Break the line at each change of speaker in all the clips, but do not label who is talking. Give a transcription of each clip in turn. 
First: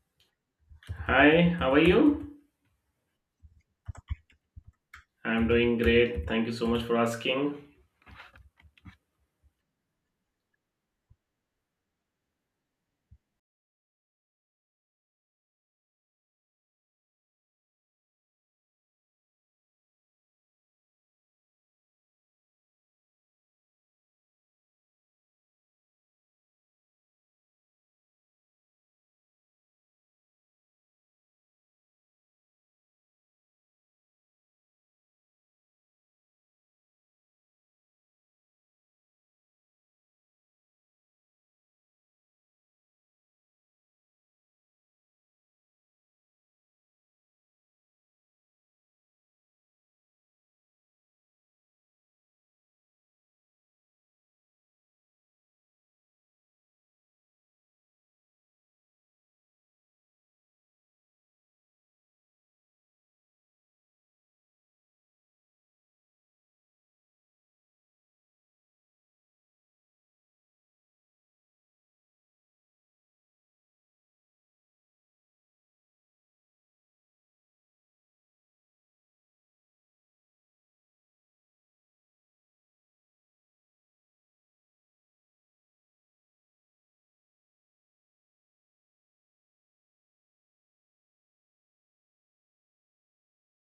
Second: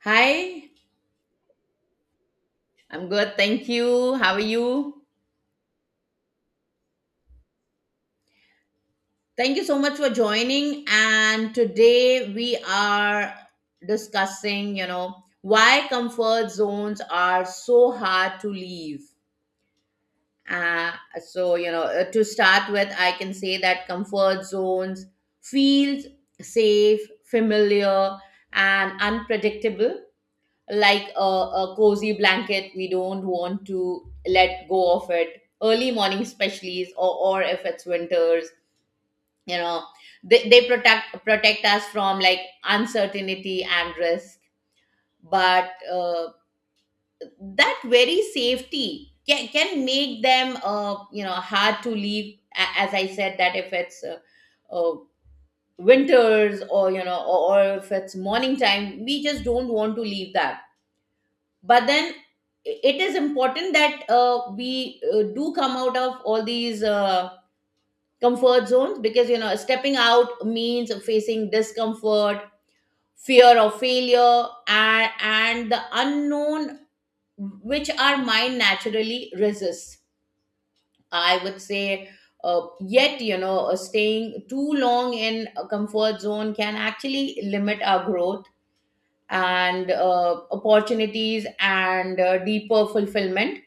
Hi,
Hi, how are you?
I'm good. Thank you. How are you?
I'm doing great. Thank you so much for asking.
Thank you so much for joining. And today we are discussing, why comfort zones are so hard to leave. Uh, to start with, I can say that comfort zones feels safe, familiar, and unpredictable like a cozy blanket we don't want to let go of it early morning especially or if it's winters, you know. They protect us from like uncertainty and risk, but that very safety can make them, you know, hard to leave. As I said, that if it's uh, winters, or you know, or if it's morning time, we just don't want to leave that. But then it is important that we do come out of all these comfort zones, because you know, stepping out means facing discomfort, fear of failure, and the unknown, which our mind naturally resists, I would say. Yet, you know, staying too long in a comfort zone can actually limit our growth and opportunities and deeper fulfillment.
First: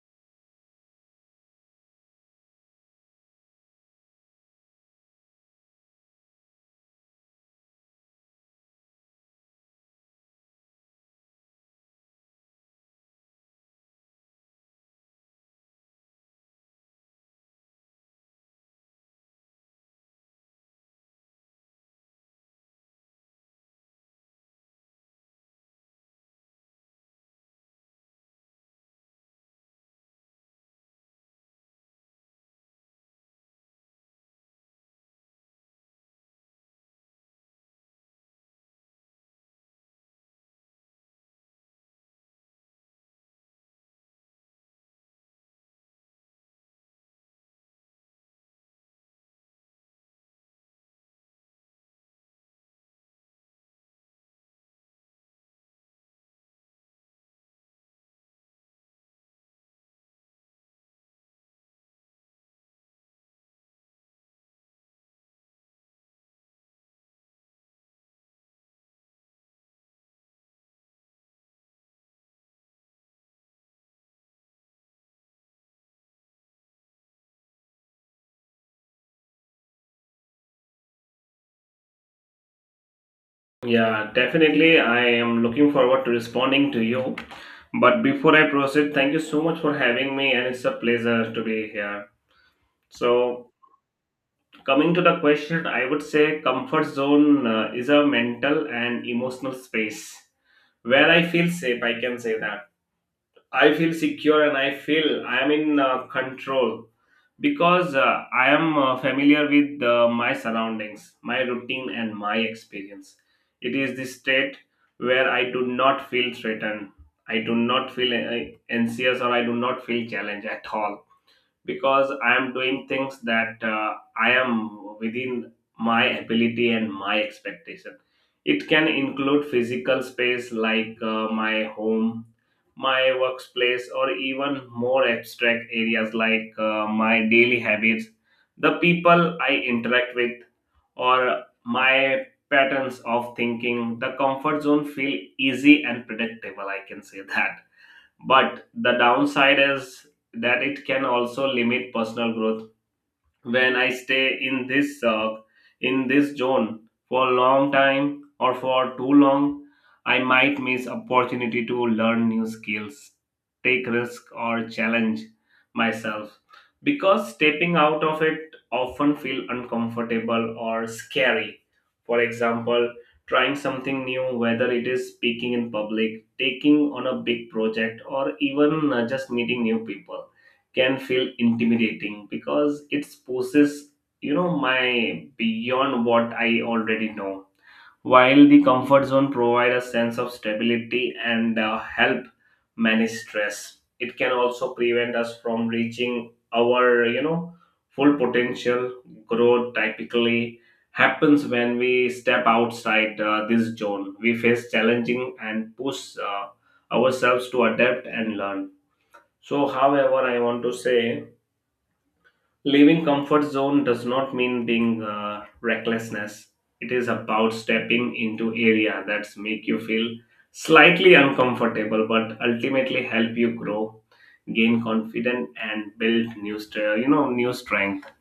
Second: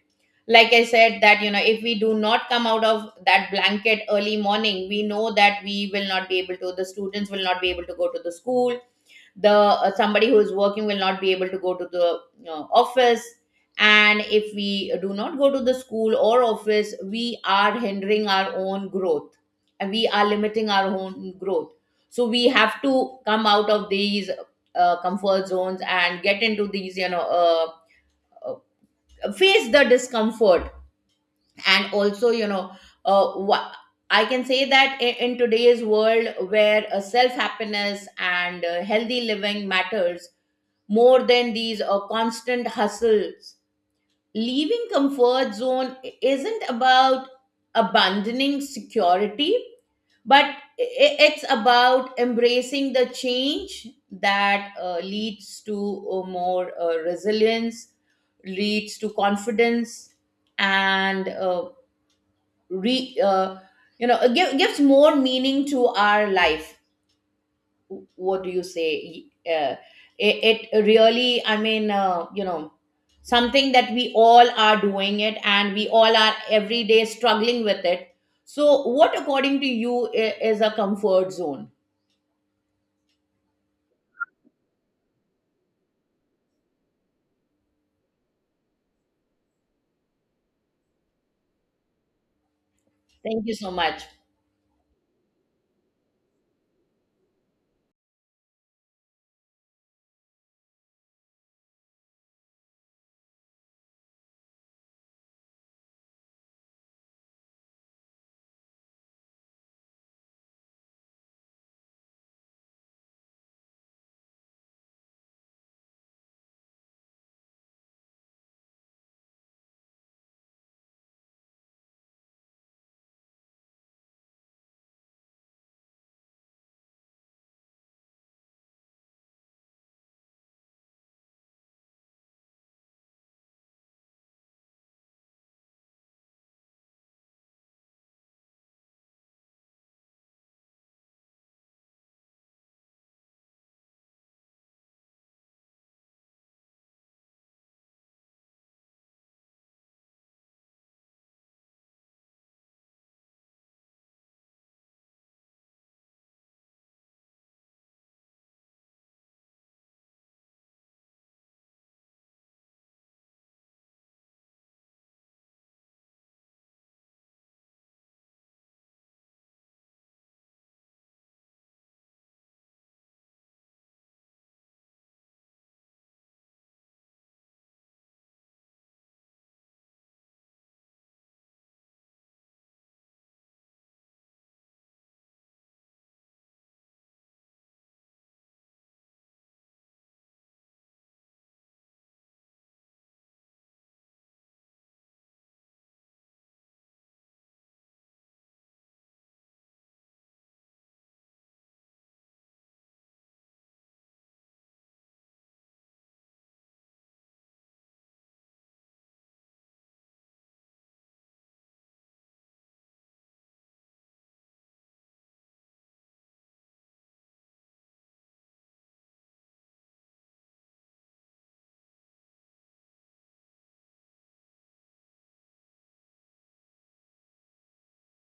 Like I said, that you know, if we do not come out of that blanket early morning, we know that we will not be able to, the students will not be able to go to the school. The somebody who is working will not be able to go to the, you know, office. And if we do not go to the school or office, we are hindering our own growth, and we are limiting our own growth. So we have to come out of these comfort zones and get into these, you know, face the discomfort. And also, you know, what I can say, that in today's world where self happiness and healthy living matters more than these constant hustles, leaving comfort zone isn't about abandoning security, but it's about embracing the change that leads to more resilience, leads to confidence, and re you know gives more meaning to our life. What do you say, it really, I mean, you know, something that we all are doing it, and we all are every day struggling with it. So what, according to you, is a comfort zone?
Yeah, definitely. I am looking forward to responding to you. But before I proceed, thank you so much for having me, and it's a pleasure to be here.
Thank
So,
you so much.
coming to the question, I would say comfort zone is a mental and emotional space where I feel safe. I can say that I feel secure and I feel I am in control because I am familiar with my surroundings, my routine, and my experience. It is the state where I do not feel threatened, I do not feel anxious, or I do not feel challenged at all because I am doing things that I am within my ability and my expectation. It can include physical space like my home, my workplace, or even more abstract areas like my daily habits, the people I interact with, or my patterns of thinking. The comfort zone feel easy and predictable, I can say that. But the downside is that it can also limit personal growth when I stay in this zone for a long time or for too long, I might miss opportunity to learn new skills, take risk or challenge myself because stepping out of it often feel uncomfortable or scary. For example, trying something new, whether it is speaking in public, taking on a big project, or even just meeting new people, can feel intimidating because it pushes, you know, my beyond what I already know. While the comfort zone provides a sense of stability and help manage stress, it can also prevent us from reaching our, you know, full potential. Growth typically happens when we step outside this zone, we face challenging and push uh, ourselves to adapt and learn. So however, I want to say leaving comfort zone does not mean being recklessness. It is about stepping into area that make you feel slightly uncomfortable, but ultimately help you grow, gain confidence, and build new stre you know, new strength.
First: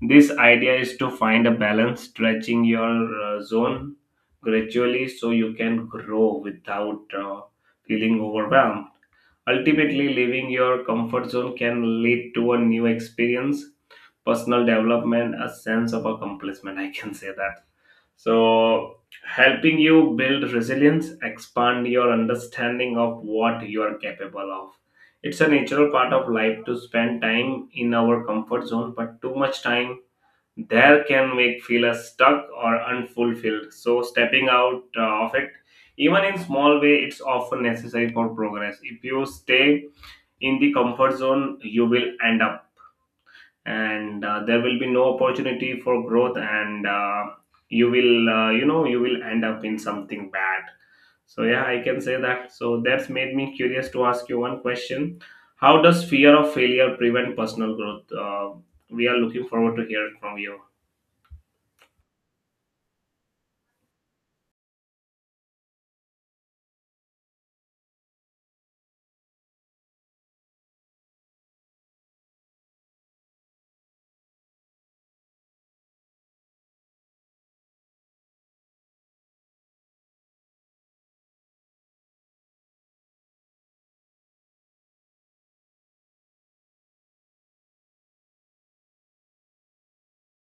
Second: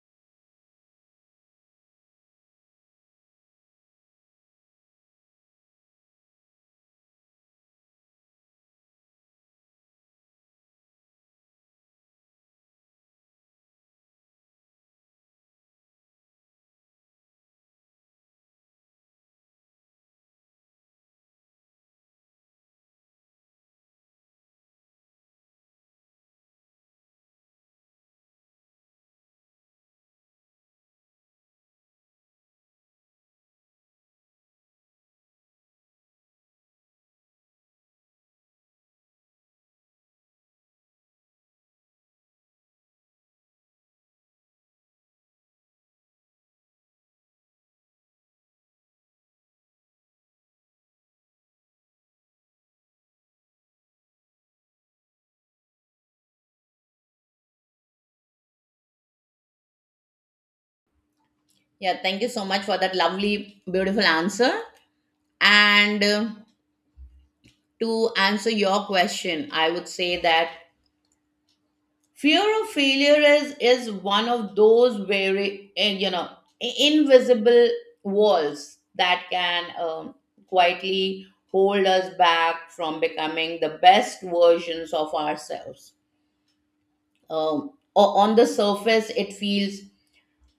This idea is to find a balance, stretching your zone gradually so you can grow without feeling overwhelmed. Ultimately, leaving your comfort zone can lead to a new experience, personal development, a sense of accomplishment. I can say that. So, helping you build resilience, expand your understanding of what you are capable of. It's a natural part of life to spend time in our comfort zone, but too much time there can make feel us stuck or unfulfilled. So stepping out of it, even in small way, it's often necessary for progress. If you stay in the comfort zone, you will end up, and there will be no opportunity for growth, and you will you know, you will end up in something bad. So yeah, I can say that. So that's made me curious to ask you one question. How does fear of failure prevent personal growth? We are looking forward to hear from you.
Yeah, thank you so much for that lovely, beautiful answer. And to answer your question, I would say that fear of failure is one of those very, you know, invisible walls that can, quietly hold us back from becoming the best versions of ourselves. On the surface, it feels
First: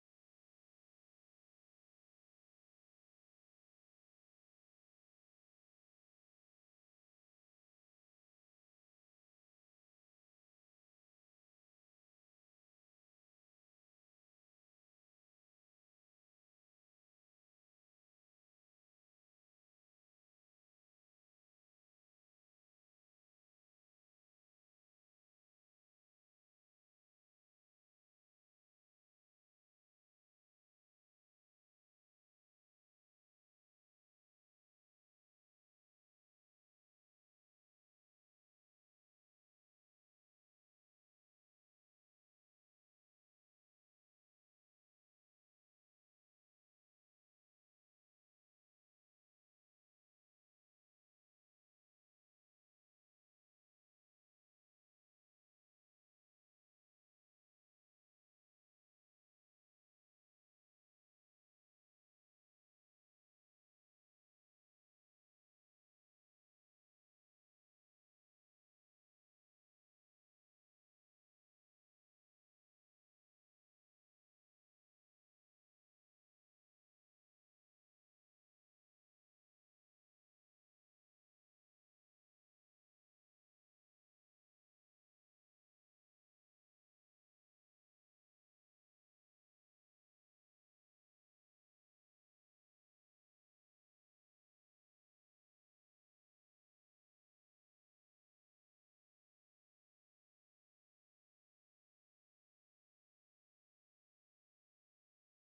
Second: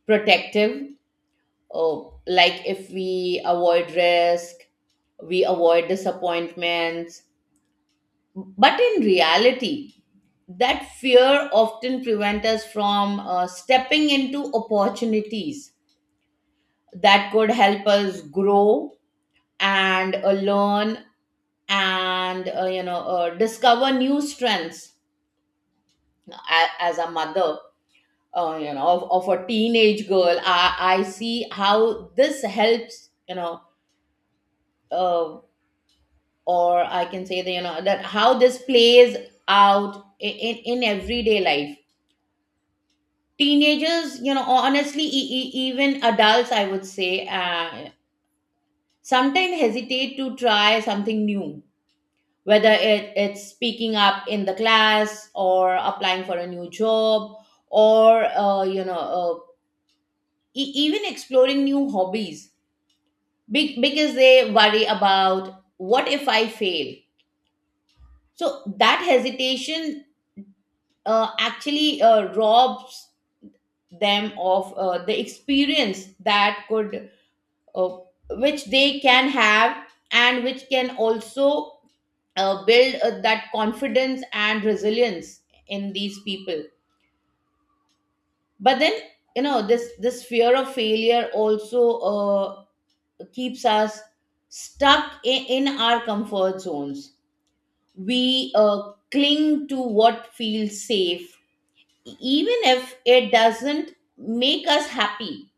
protective, uh, like if we avoid risk, we avoid disappointments. But in reality, that fear often prevents us from stepping into opportunities that could help us grow and learn and discover new strengths. As a mother, you know, of a teenage girl, I see how this helps, you know, uh, or I can say that, you know, that how this plays out in, in everyday life. Teenagers, you know, honestly, even adults, I would say, sometimes hesitate to try something new, whether it's speaking up in the class, or applying for a new job, or even exploring new hobbies, because they worry about, what if I fail? So that hesitation actually robs them of the experience that could uh, which they can have, and which can also build that confidence and resilience in these people. But then, you know, this fear of failure also uh, keeps us stuck in our comfort zones. We cling to what feels safe, even if it doesn't make us happy.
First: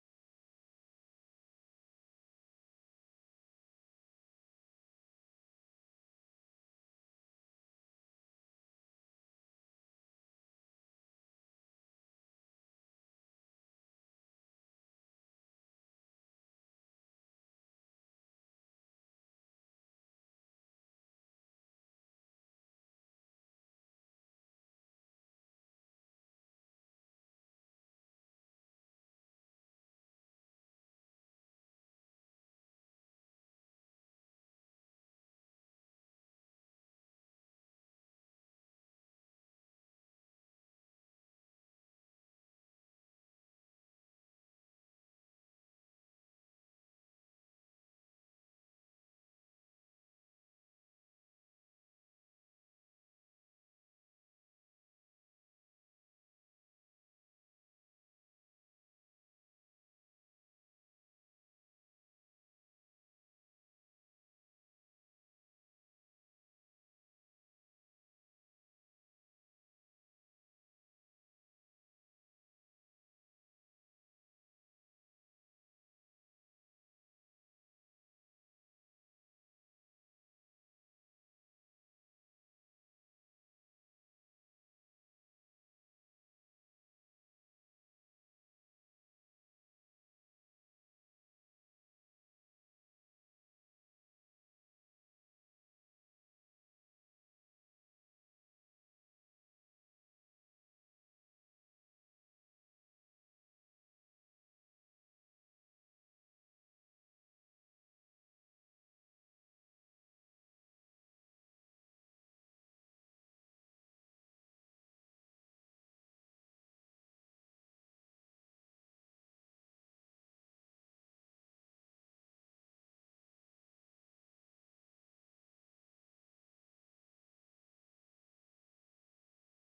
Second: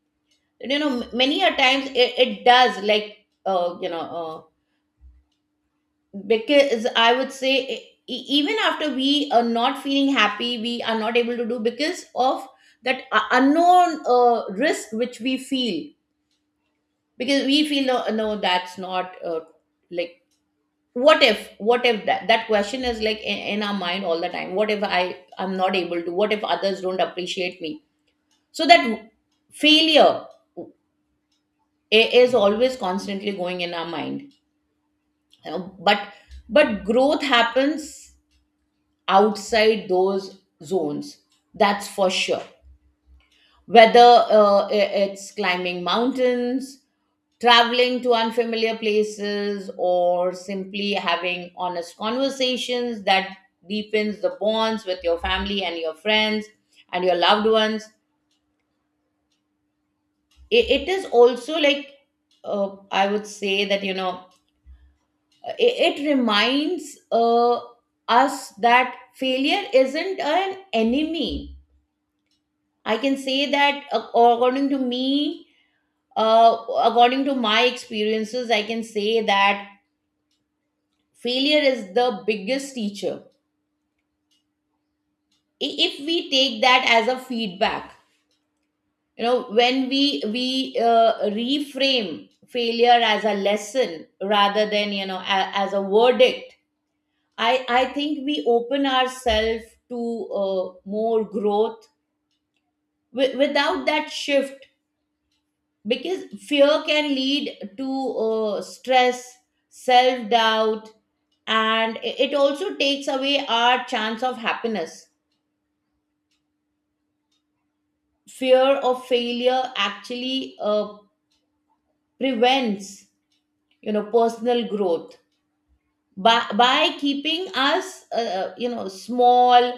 You know, many a times it does, like uh, you know uh, because I would say, even after we are not feeling happy, we are not able to do, because of that unknown risk which we feel, because we feel, no, no, that's not, like, what if, what if that question is like in our mind all the time. What if I, I'm not able to? What if others don't appreciate me? So that failure is always constantly going in our mind, you know. But growth happens outside those zones, that's for sure. Whether it's climbing mountains, traveling to unfamiliar places, or simply having honest conversations that deepens the bonds with your family and your friends and your loved ones. It is also like, I would say that, you know, it reminds us that failure isn't an enemy. I can say that, according to me, uh, according to my experiences, I can say that failure is the biggest teacher. If we take that as a feedback, you know, when we reframe failure as a lesson, rather than, you know, as a verdict, I think we open ourselves to uh, more growth. Without that shift, because fear can lead to stress, self doubt, and it also takes away our chance of happiness. Fear of failure actually prevents, you know, personal growth, by keeping us you know, small,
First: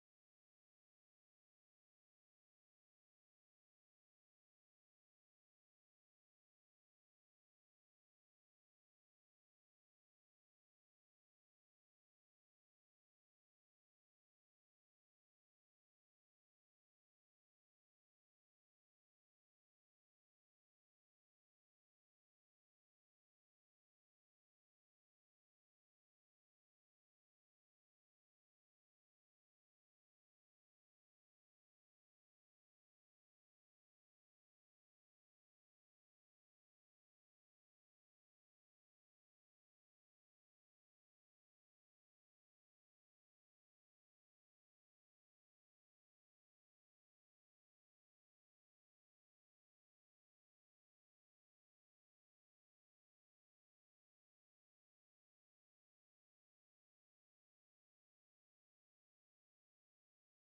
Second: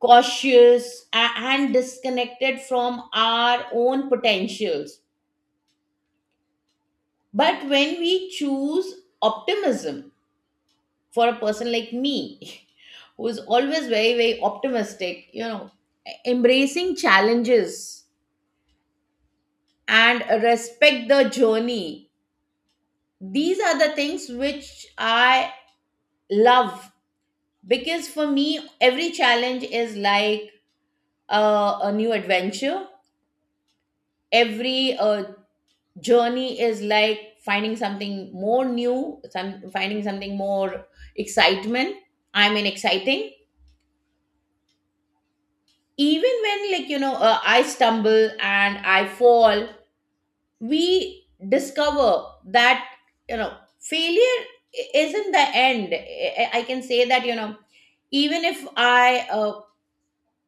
cautious and disconnected from our own potentials. But when we choose optimism, for a person like me who is always very very optimistic, you know, embracing challenges and respect the journey, these are the things which I love. Because for me, every challenge is like a, a new adventure. Every journey is like finding something more new, some finding something more excitement, I mean exciting. Even when, like, you know, I stumble and I fall, we discover that, you know, failure isn't the end. Can say that, you know, even if I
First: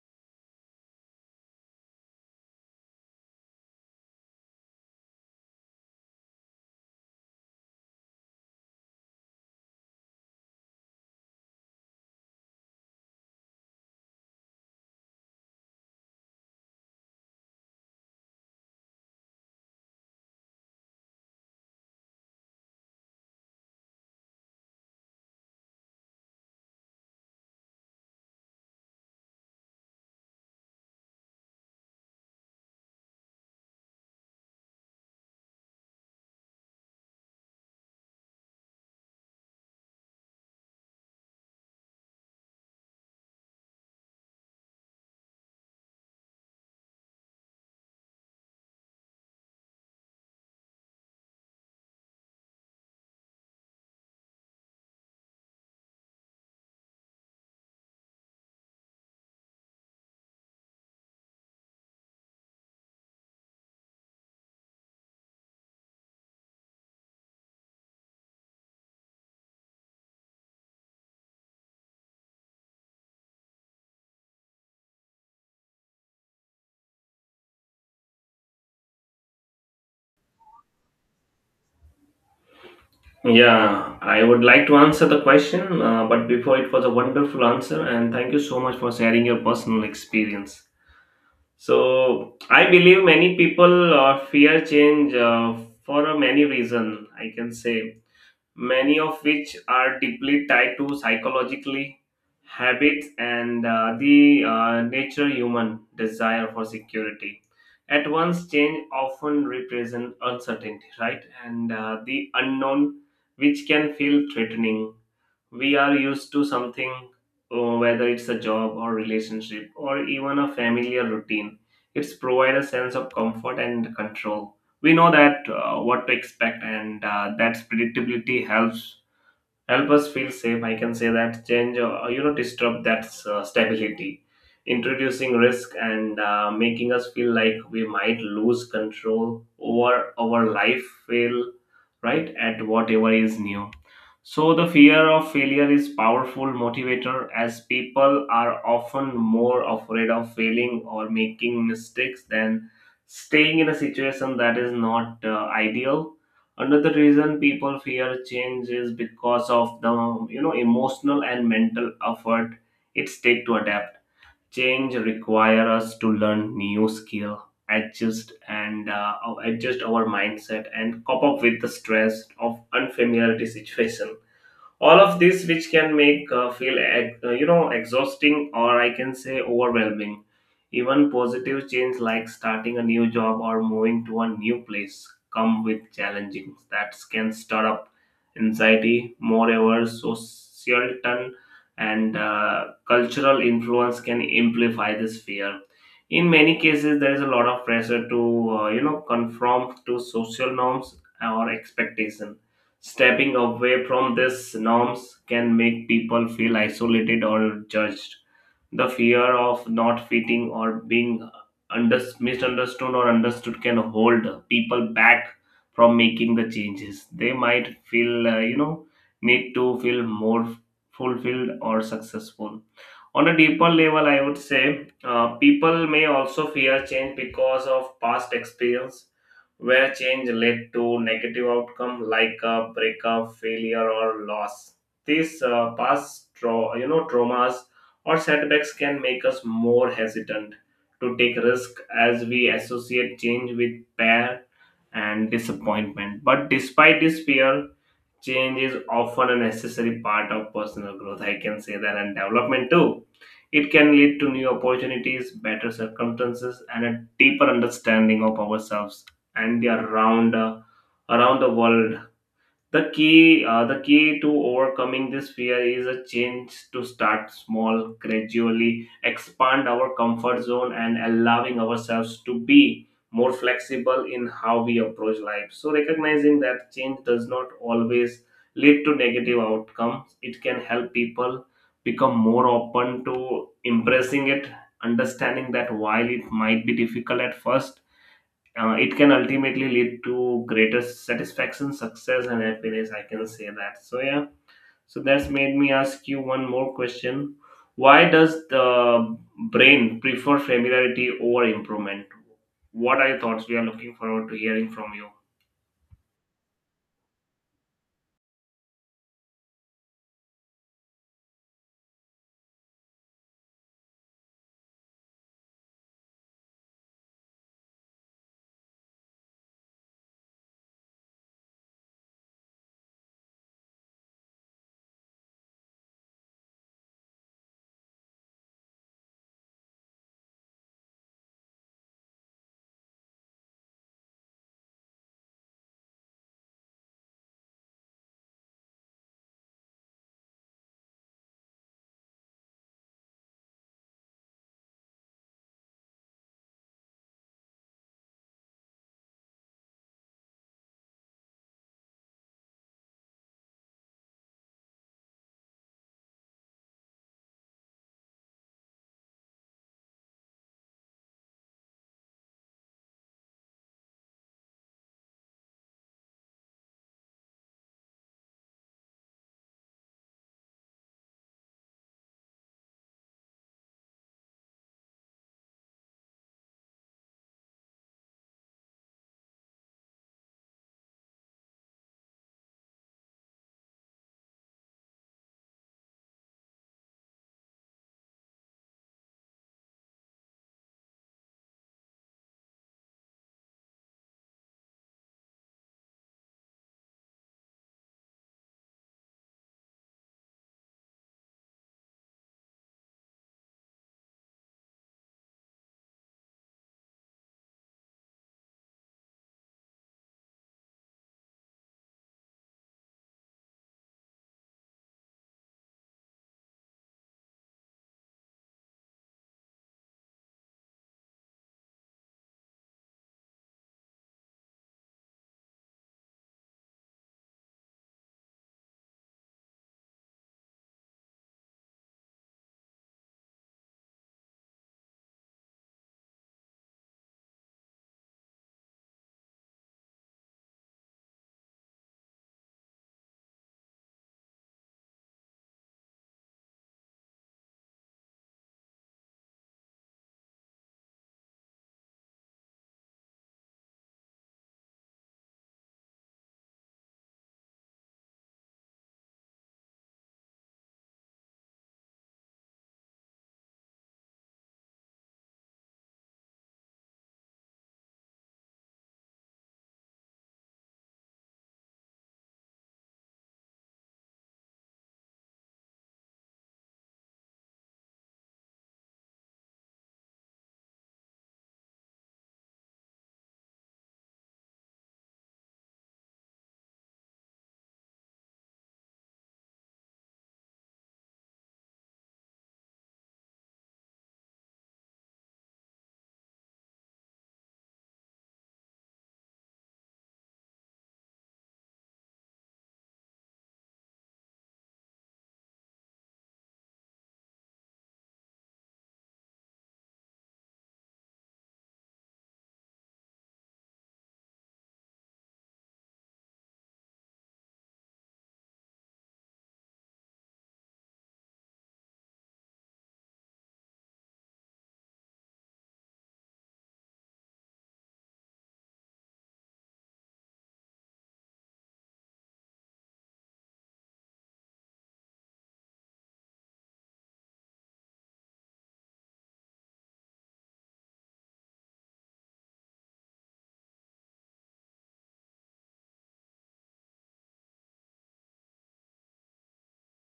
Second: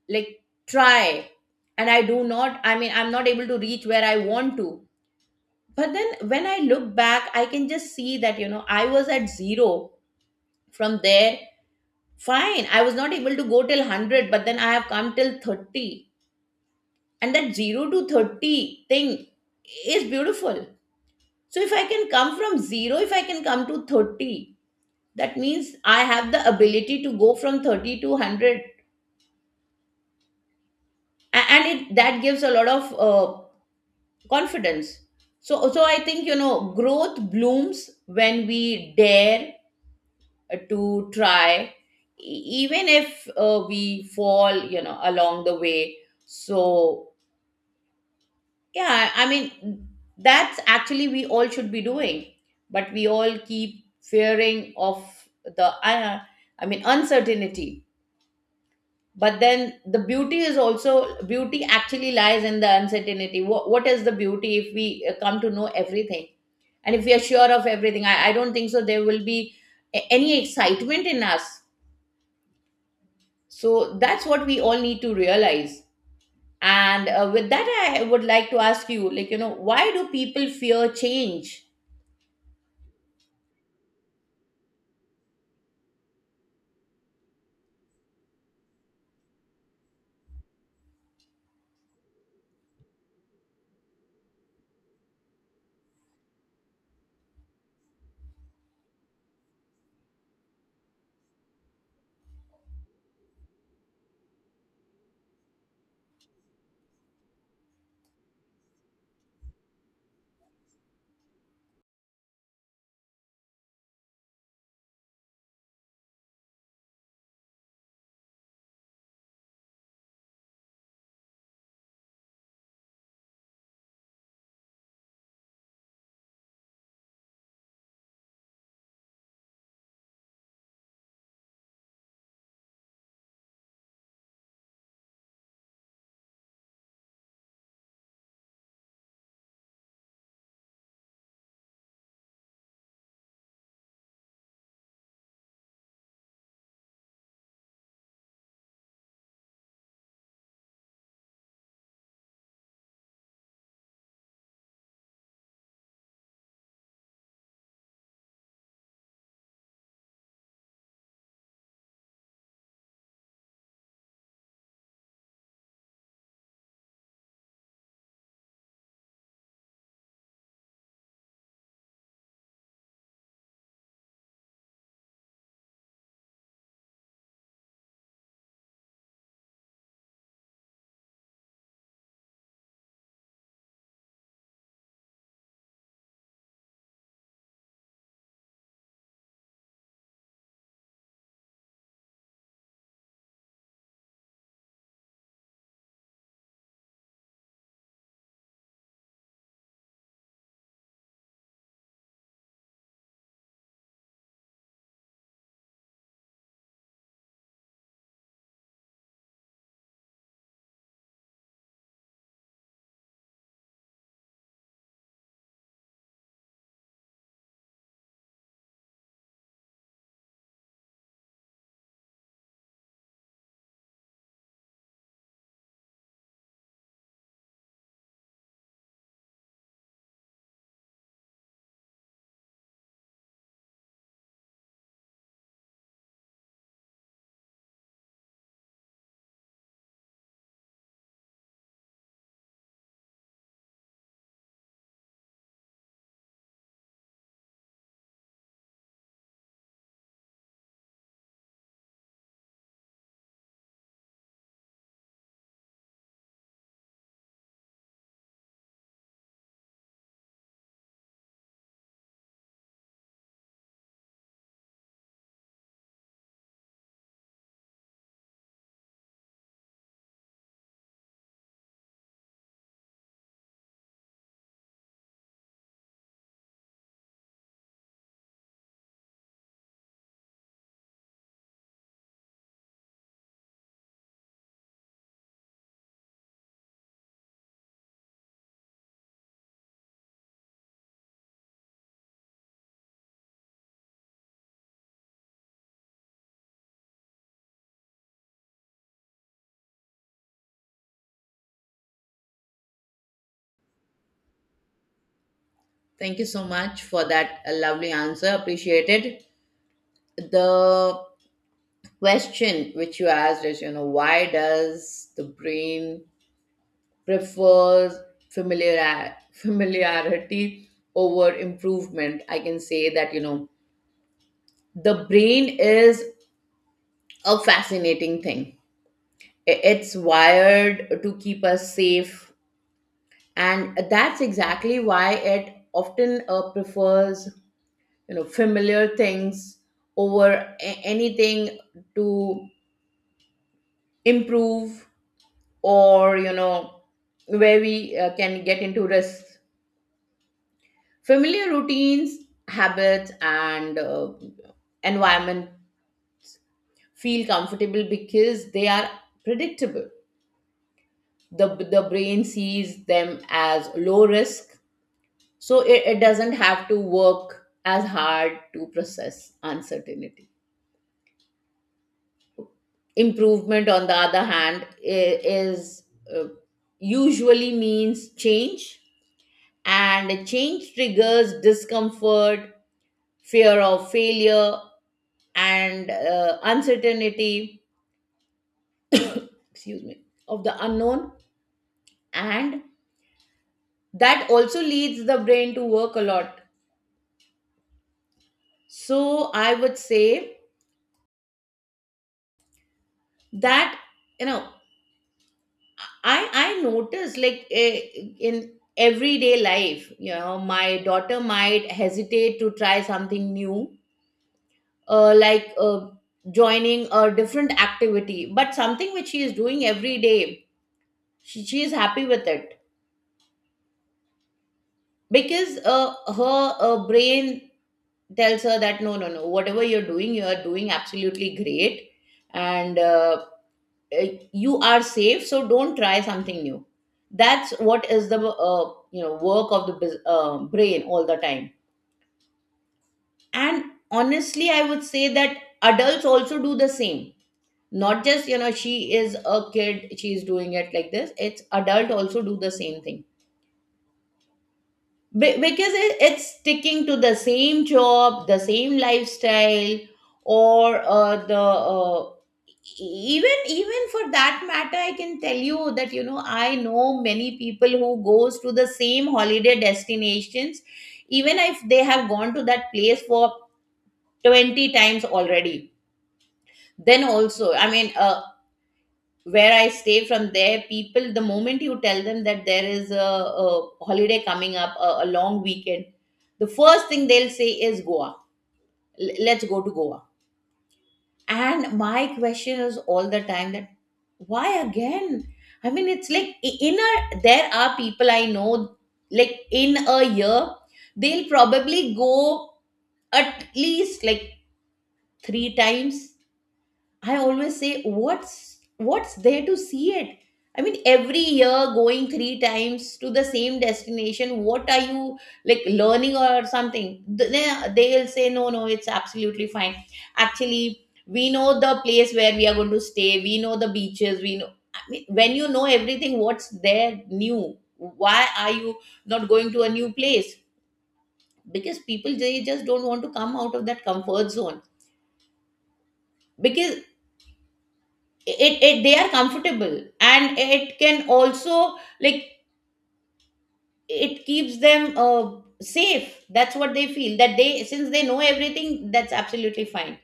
like try, and I do not, I mean, I'm not able to reach where I want to. But then, when I look back, I can just see that, you know, I was at zero. From there, fine, I was not able to go till 100, but then I have come till 30. And that 0 to 30 thing is beautiful. So if I can come from 0, if I can come to 30, that means I have the ability to go from 30 to 100. And it that gives a lot of confidence. So so I think, you know, growth blooms when we dare to try, even if we fall, you know, along the way. So yeah, I mean, that's actually we all should be doing, but we all keep fearing of the, I, I mean, uncertainty. But then the beauty is also, beauty actually lies in the uncertainty. What is the beauty if we come to know everything? And if we are sure of everything, I don't think so there will be any excitement in us. So that's what we all need to realize. And with that, I would like to ask you, like, you know, why do people fear change?
Yeah, I would like to answer the question, but before, it was a wonderful answer, and thank you so much for sharing your personal experience. So, I believe many people fear change for a many reason. I can say many of which are deeply tied to psychologically habits and the nature human desire for security. At once change often represent uncertainty, right, and the unknown, which can feel threatening. We are used to something, whether it's a job or relationship or even a familiar routine, it's provide a sense of comfort and control. We know that what to expect, and that's predictability help us feel safe. I can say that change, you know, disrupt that stability, introducing risk and making us feel like we might lose control over our life, feel right at whatever is new. So the fear of failure is powerful motivator, as people are often more afraid of failing or making mistakes than staying in a situation that is not ideal. Another reason people fear change is because of the, you know, emotional and mental effort it's take to adapt. Change require us to learn new skill, adjust and uh, adjust our mindset and cope up with the stress of unfamiliarity situation, all of this which can make you know, exhausting, or I can say overwhelming. Even positive change like starting a new job or moving to a new place come with challenges that can stir up anxiety. Moreover, social turn and cultural influence can amplify this fear. In many cases, there is a lot of pressure to you know, conform to social norms or expectation. Stepping away from these norms can make people feel isolated or judged. The fear of not fitting or being misunderstood or understood can hold people back from making the changes. They might feel, you know, need to feel more fulfilled or successful. On a deeper level, I would say people may also fear change because of past experience where change led to negative outcome like a breakup, failure, or loss. These you know, traumas or setbacks can make us more hesitant to take risk as we associate change with pain and disappointment. But despite this fear, change is often a necessary part of personal growth, I can say that, and development too. It can lead to new opportunities, better circumstances, and a deeper understanding of ourselves and the around the world. The key, the key to overcoming this fear is a change to start small, gradually expand our comfort zone, and allowing ourselves to be more flexible in how we approach life. So recognizing that change does not always lead to negative outcomes, it can help people become more open to embracing it, understanding that while it might be difficult at first, it can ultimately lead to greater satisfaction, success, and happiness. I can say that. So yeah. So that's made me ask you one more question. Why does the brain prefer familiarity over improvement? What are your thoughts? We are looking forward to hearing from you.
Thank you so much for that lovely answer. Appreciate it. The question which you asked is, you know, why does the brain prefers familiarity over improvement? I can say that, you know, the brain is a fascinating thing. It's wired to keep us safe, and that's exactly why it often prefers familiar things over anything to improve or where we can get into risk, familiar routines, habits and environment feel comfortable because they are predictable. The the brain sees them as low risk, so it doesn't have to work as hard to process uncertainty. Improvement on the other hand I- is uh, usually means change, and change triggers discomfort, fear of failure and uncertainty, excuse me, of the unknown. And that also leads the brain to work a lot. So I would say that, you know I notice, in everyday life, you know, my daughter might hesitate to try something new, uh, like uh, joining a different activity, but something which she is doing every day, she is happy with it because her brain tells her that no, no, no, whatever you're doing, you are doing absolutely great, and uh, you are safe, so don't try something new. That's what is the work of the brain all the time. And honestly I would say that adults also do the same. Not just, you know, she is a kid, she's doing it like this, it's adult also do the same thing. Because it's sticking to the same job, the same lifestyle, or the even even for that matter, I can tell you that, you know, I know many people who goes to the same holiday destinations even if they have gone to that place for 20 times already. Then also, I mean, where I stay, from there people, the moment you tell them that there is a holiday coming up, a long weekend, the first thing they'll say is Goa. Let's go to Goa. And my question is all the time that why again? I mean, it's like in a, there are people I know, like in a year they'll probably go at least like three times. I always say, what's there to see it? I mean, every year going three times to the same destination, what are you like learning or something? They'll say, no, no, it's absolutely fine. Actually, we know the place where we are going to stay. We know the beaches. We know. I mean, when you know everything, what's there new? Why are you not going to a new place? Because people, they just don't want to come out of that comfort zone, because it they are comfortable, and it can also like it keeps them safe. That's what they feel, that they, since they know everything, that's absolutely fine.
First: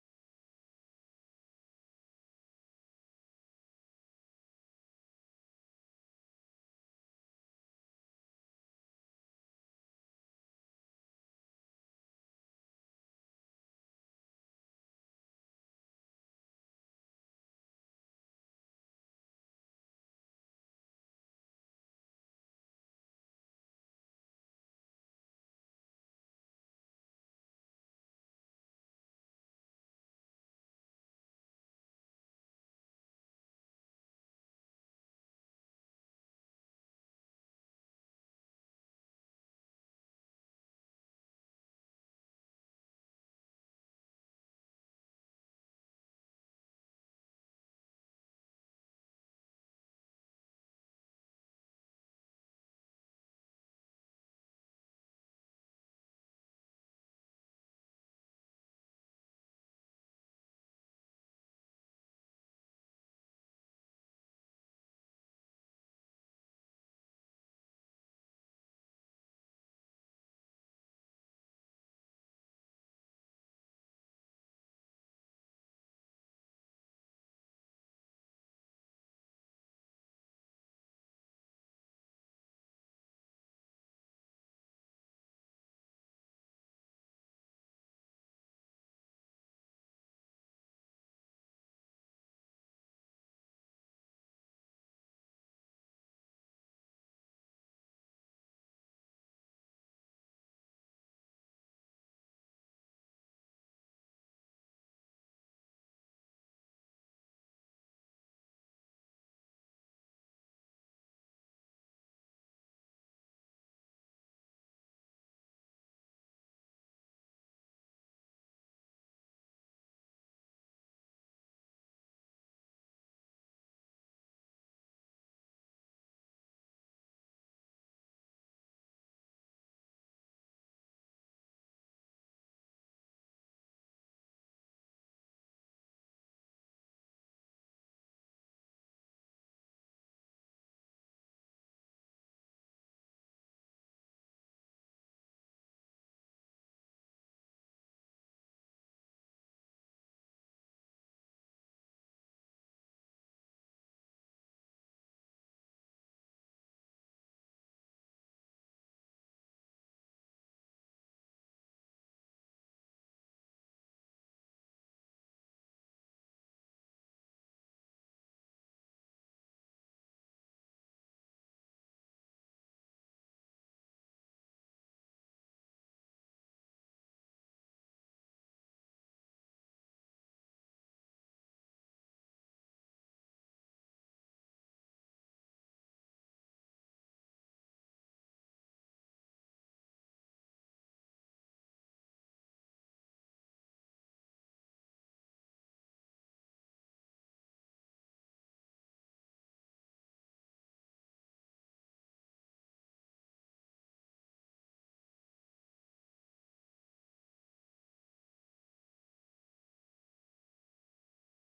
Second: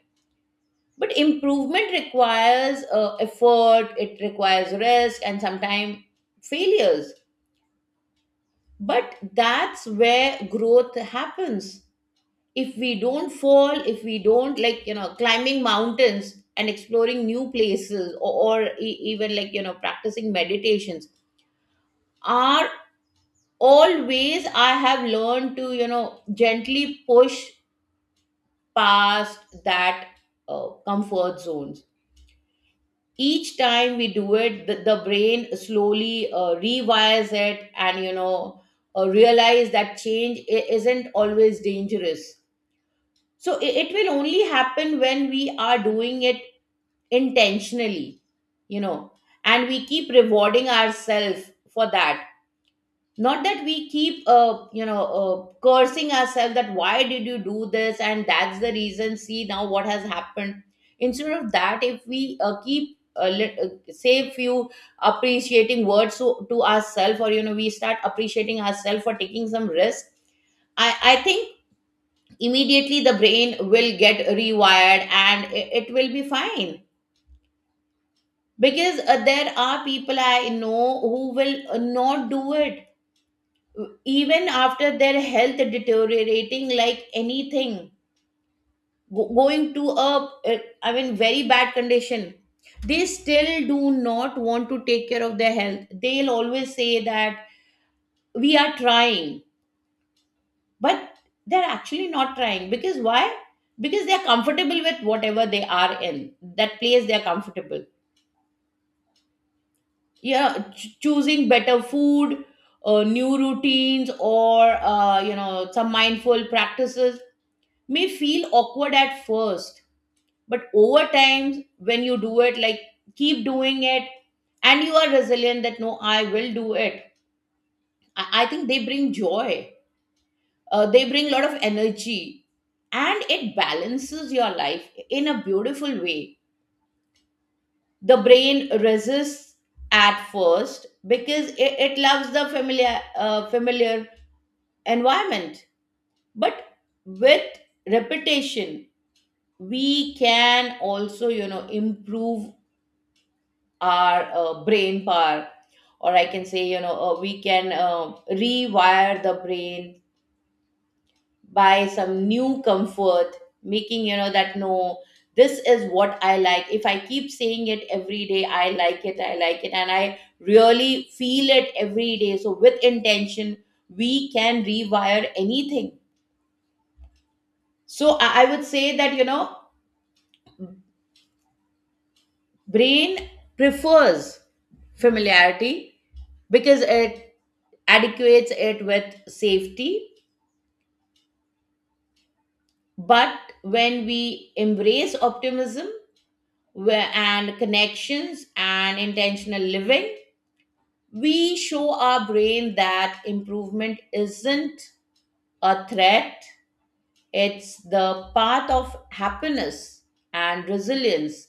But improvement requires effort, it requires risk and sometimes failures, but that's where growth happens. If we don't fall, if we don't, like, you know, climbing mountains and exploring new places, or even like, you know, practicing meditations, our, always I have learned to, you know, gently push past that comfort zones. Each time we do it, the brain slowly rewires it, and, you know, realize that change isn't always dangerous. So it will only happen when we are doing it intentionally, you know, and we keep rewarding ourselves for that. Not that we keep cursing ourselves that why did you do this, and that's the reason, see now what has happened. Instead of that, if we keep let, say few appreciating words to ourselves, or, you know, we start appreciating ourselves for taking some risk, I think immediately the brain will get rewired and it will be fine. Because there are people I know who will not do it even after their health deteriorating like anything, going to a I mean very bad condition. They still do not want to take care of their health. They'll always say that we are trying, but they're actually not trying. Because why? Because they're comfortable with whatever they are, in that place they're comfortable. Yeah, choosing better food, new routines, or you know, some mindful practices may feel awkward at first, but over time, when you do it, like keep doing it, and you are resilient that no, I will do it. I think they bring joy, they bring a lot of energy, and it balances your life in a beautiful way. The brain resists at first because it loves the familiar, familiar environment, but with repetition, we can also, you know, improve our brain power, or I can say, you know, we can rewire the brain by some new comfort, making, you know, that no, this is what I like. If I keep saying it every day, I like it, I like it, and I really feel it every day. So with intention, we can rewire anything. So I would say that, you know, brain prefers familiarity because it adequates it with safety. But when we embrace optimism and connections and intentional living, we show our brain that improvement isn't a threat, it's the path of happiness and resilience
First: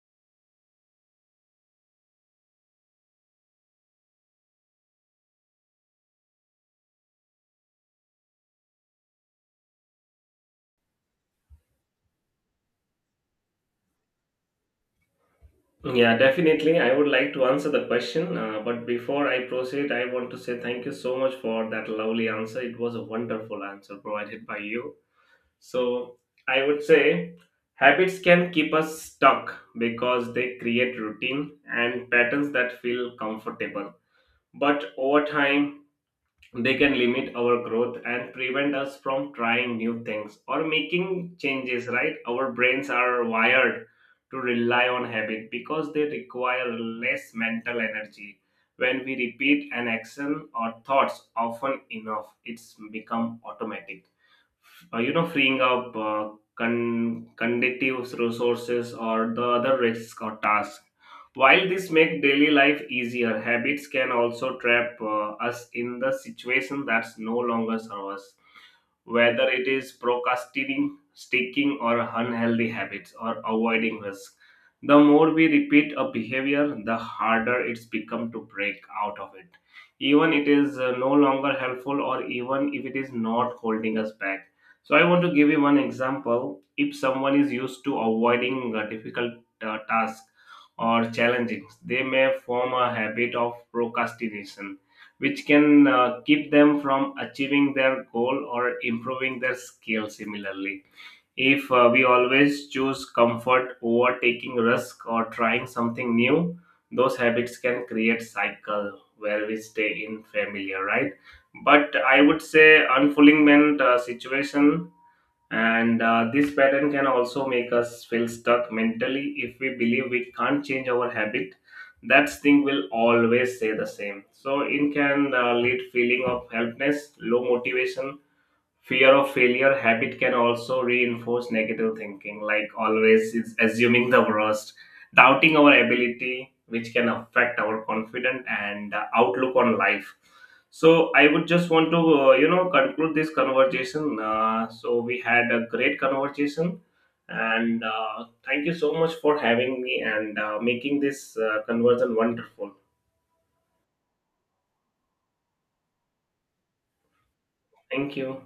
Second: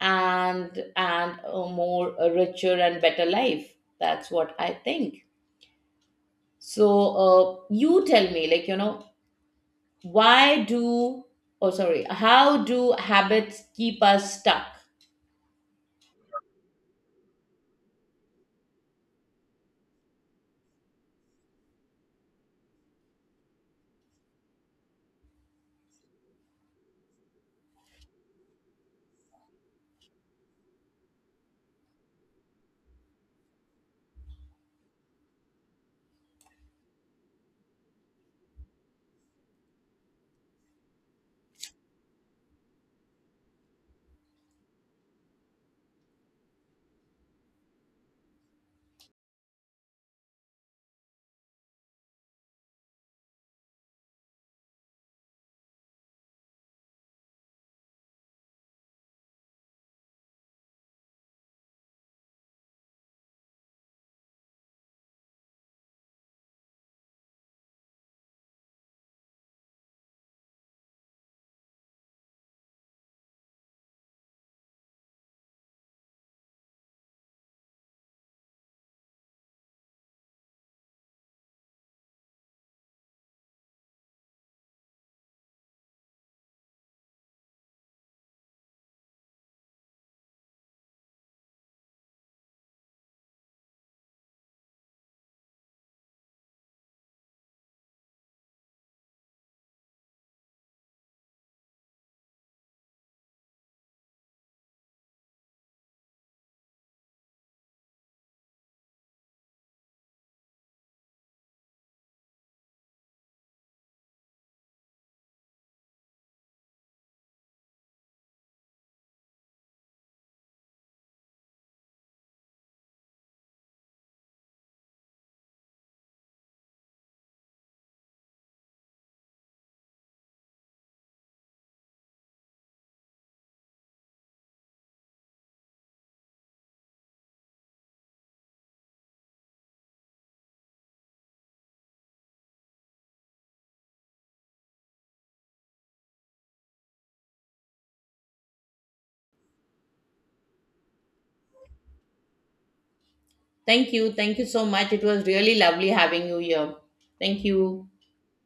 and a more, a richer and better life. That's what I think. So, you tell me, like, you know, why do, oh, sorry, how do habits keep us stuck?
Yeah, definitely. I would like to answer the question, but before I proceed, I want to say thank you so much for that lovely answer. It was a wonderful answer provided by you. So I would say habits can keep us stuck because they create routine and patterns that feel comfortable. But over time, they can limit our growth and prevent us from trying new things or making changes, right? Our brains are wired to rely on habit because they require less mental energy. When we repeat an action or thoughts often enough, it's become automatic, you know, freeing up con- conductive resources or the other risks or tasks. While this make daily life easier, habits can also trap us in the situation that's no longer serve us, whether it is procrastinating, sticking, or unhealthy habits, or avoiding risk. The more we repeat a behavior, the harder it's become to break out of it. Even it is no longer helpful, or even if it is not holding us back. So I want to give you one example. If someone is used to avoiding difficult tasks or challenges, they may form a habit of procrastination, which can keep them from achieving their goal or improving their skill. Similarly, if we always choose comfort over taking risk or trying something new, those habits can create cycle where we stay in familiar, right, but I would say unfulfillment situation. And this pattern can also make us feel stuck mentally. If we believe we can't change our habit, that thing will always stay the same, so it can lead feeling of helplessness, low motivation. Fear of failure habit can also reinforce negative thinking, like always is assuming the worst, doubting our ability, which can affect our confidence and outlook on life. So I would just want to you know, conclude this conversation. So we had a great conversation, and thank you so much for having me and making this conversion wonderful.
Thank you. Thank you so much. It was really lovely having you here. Thank you.
Thank you.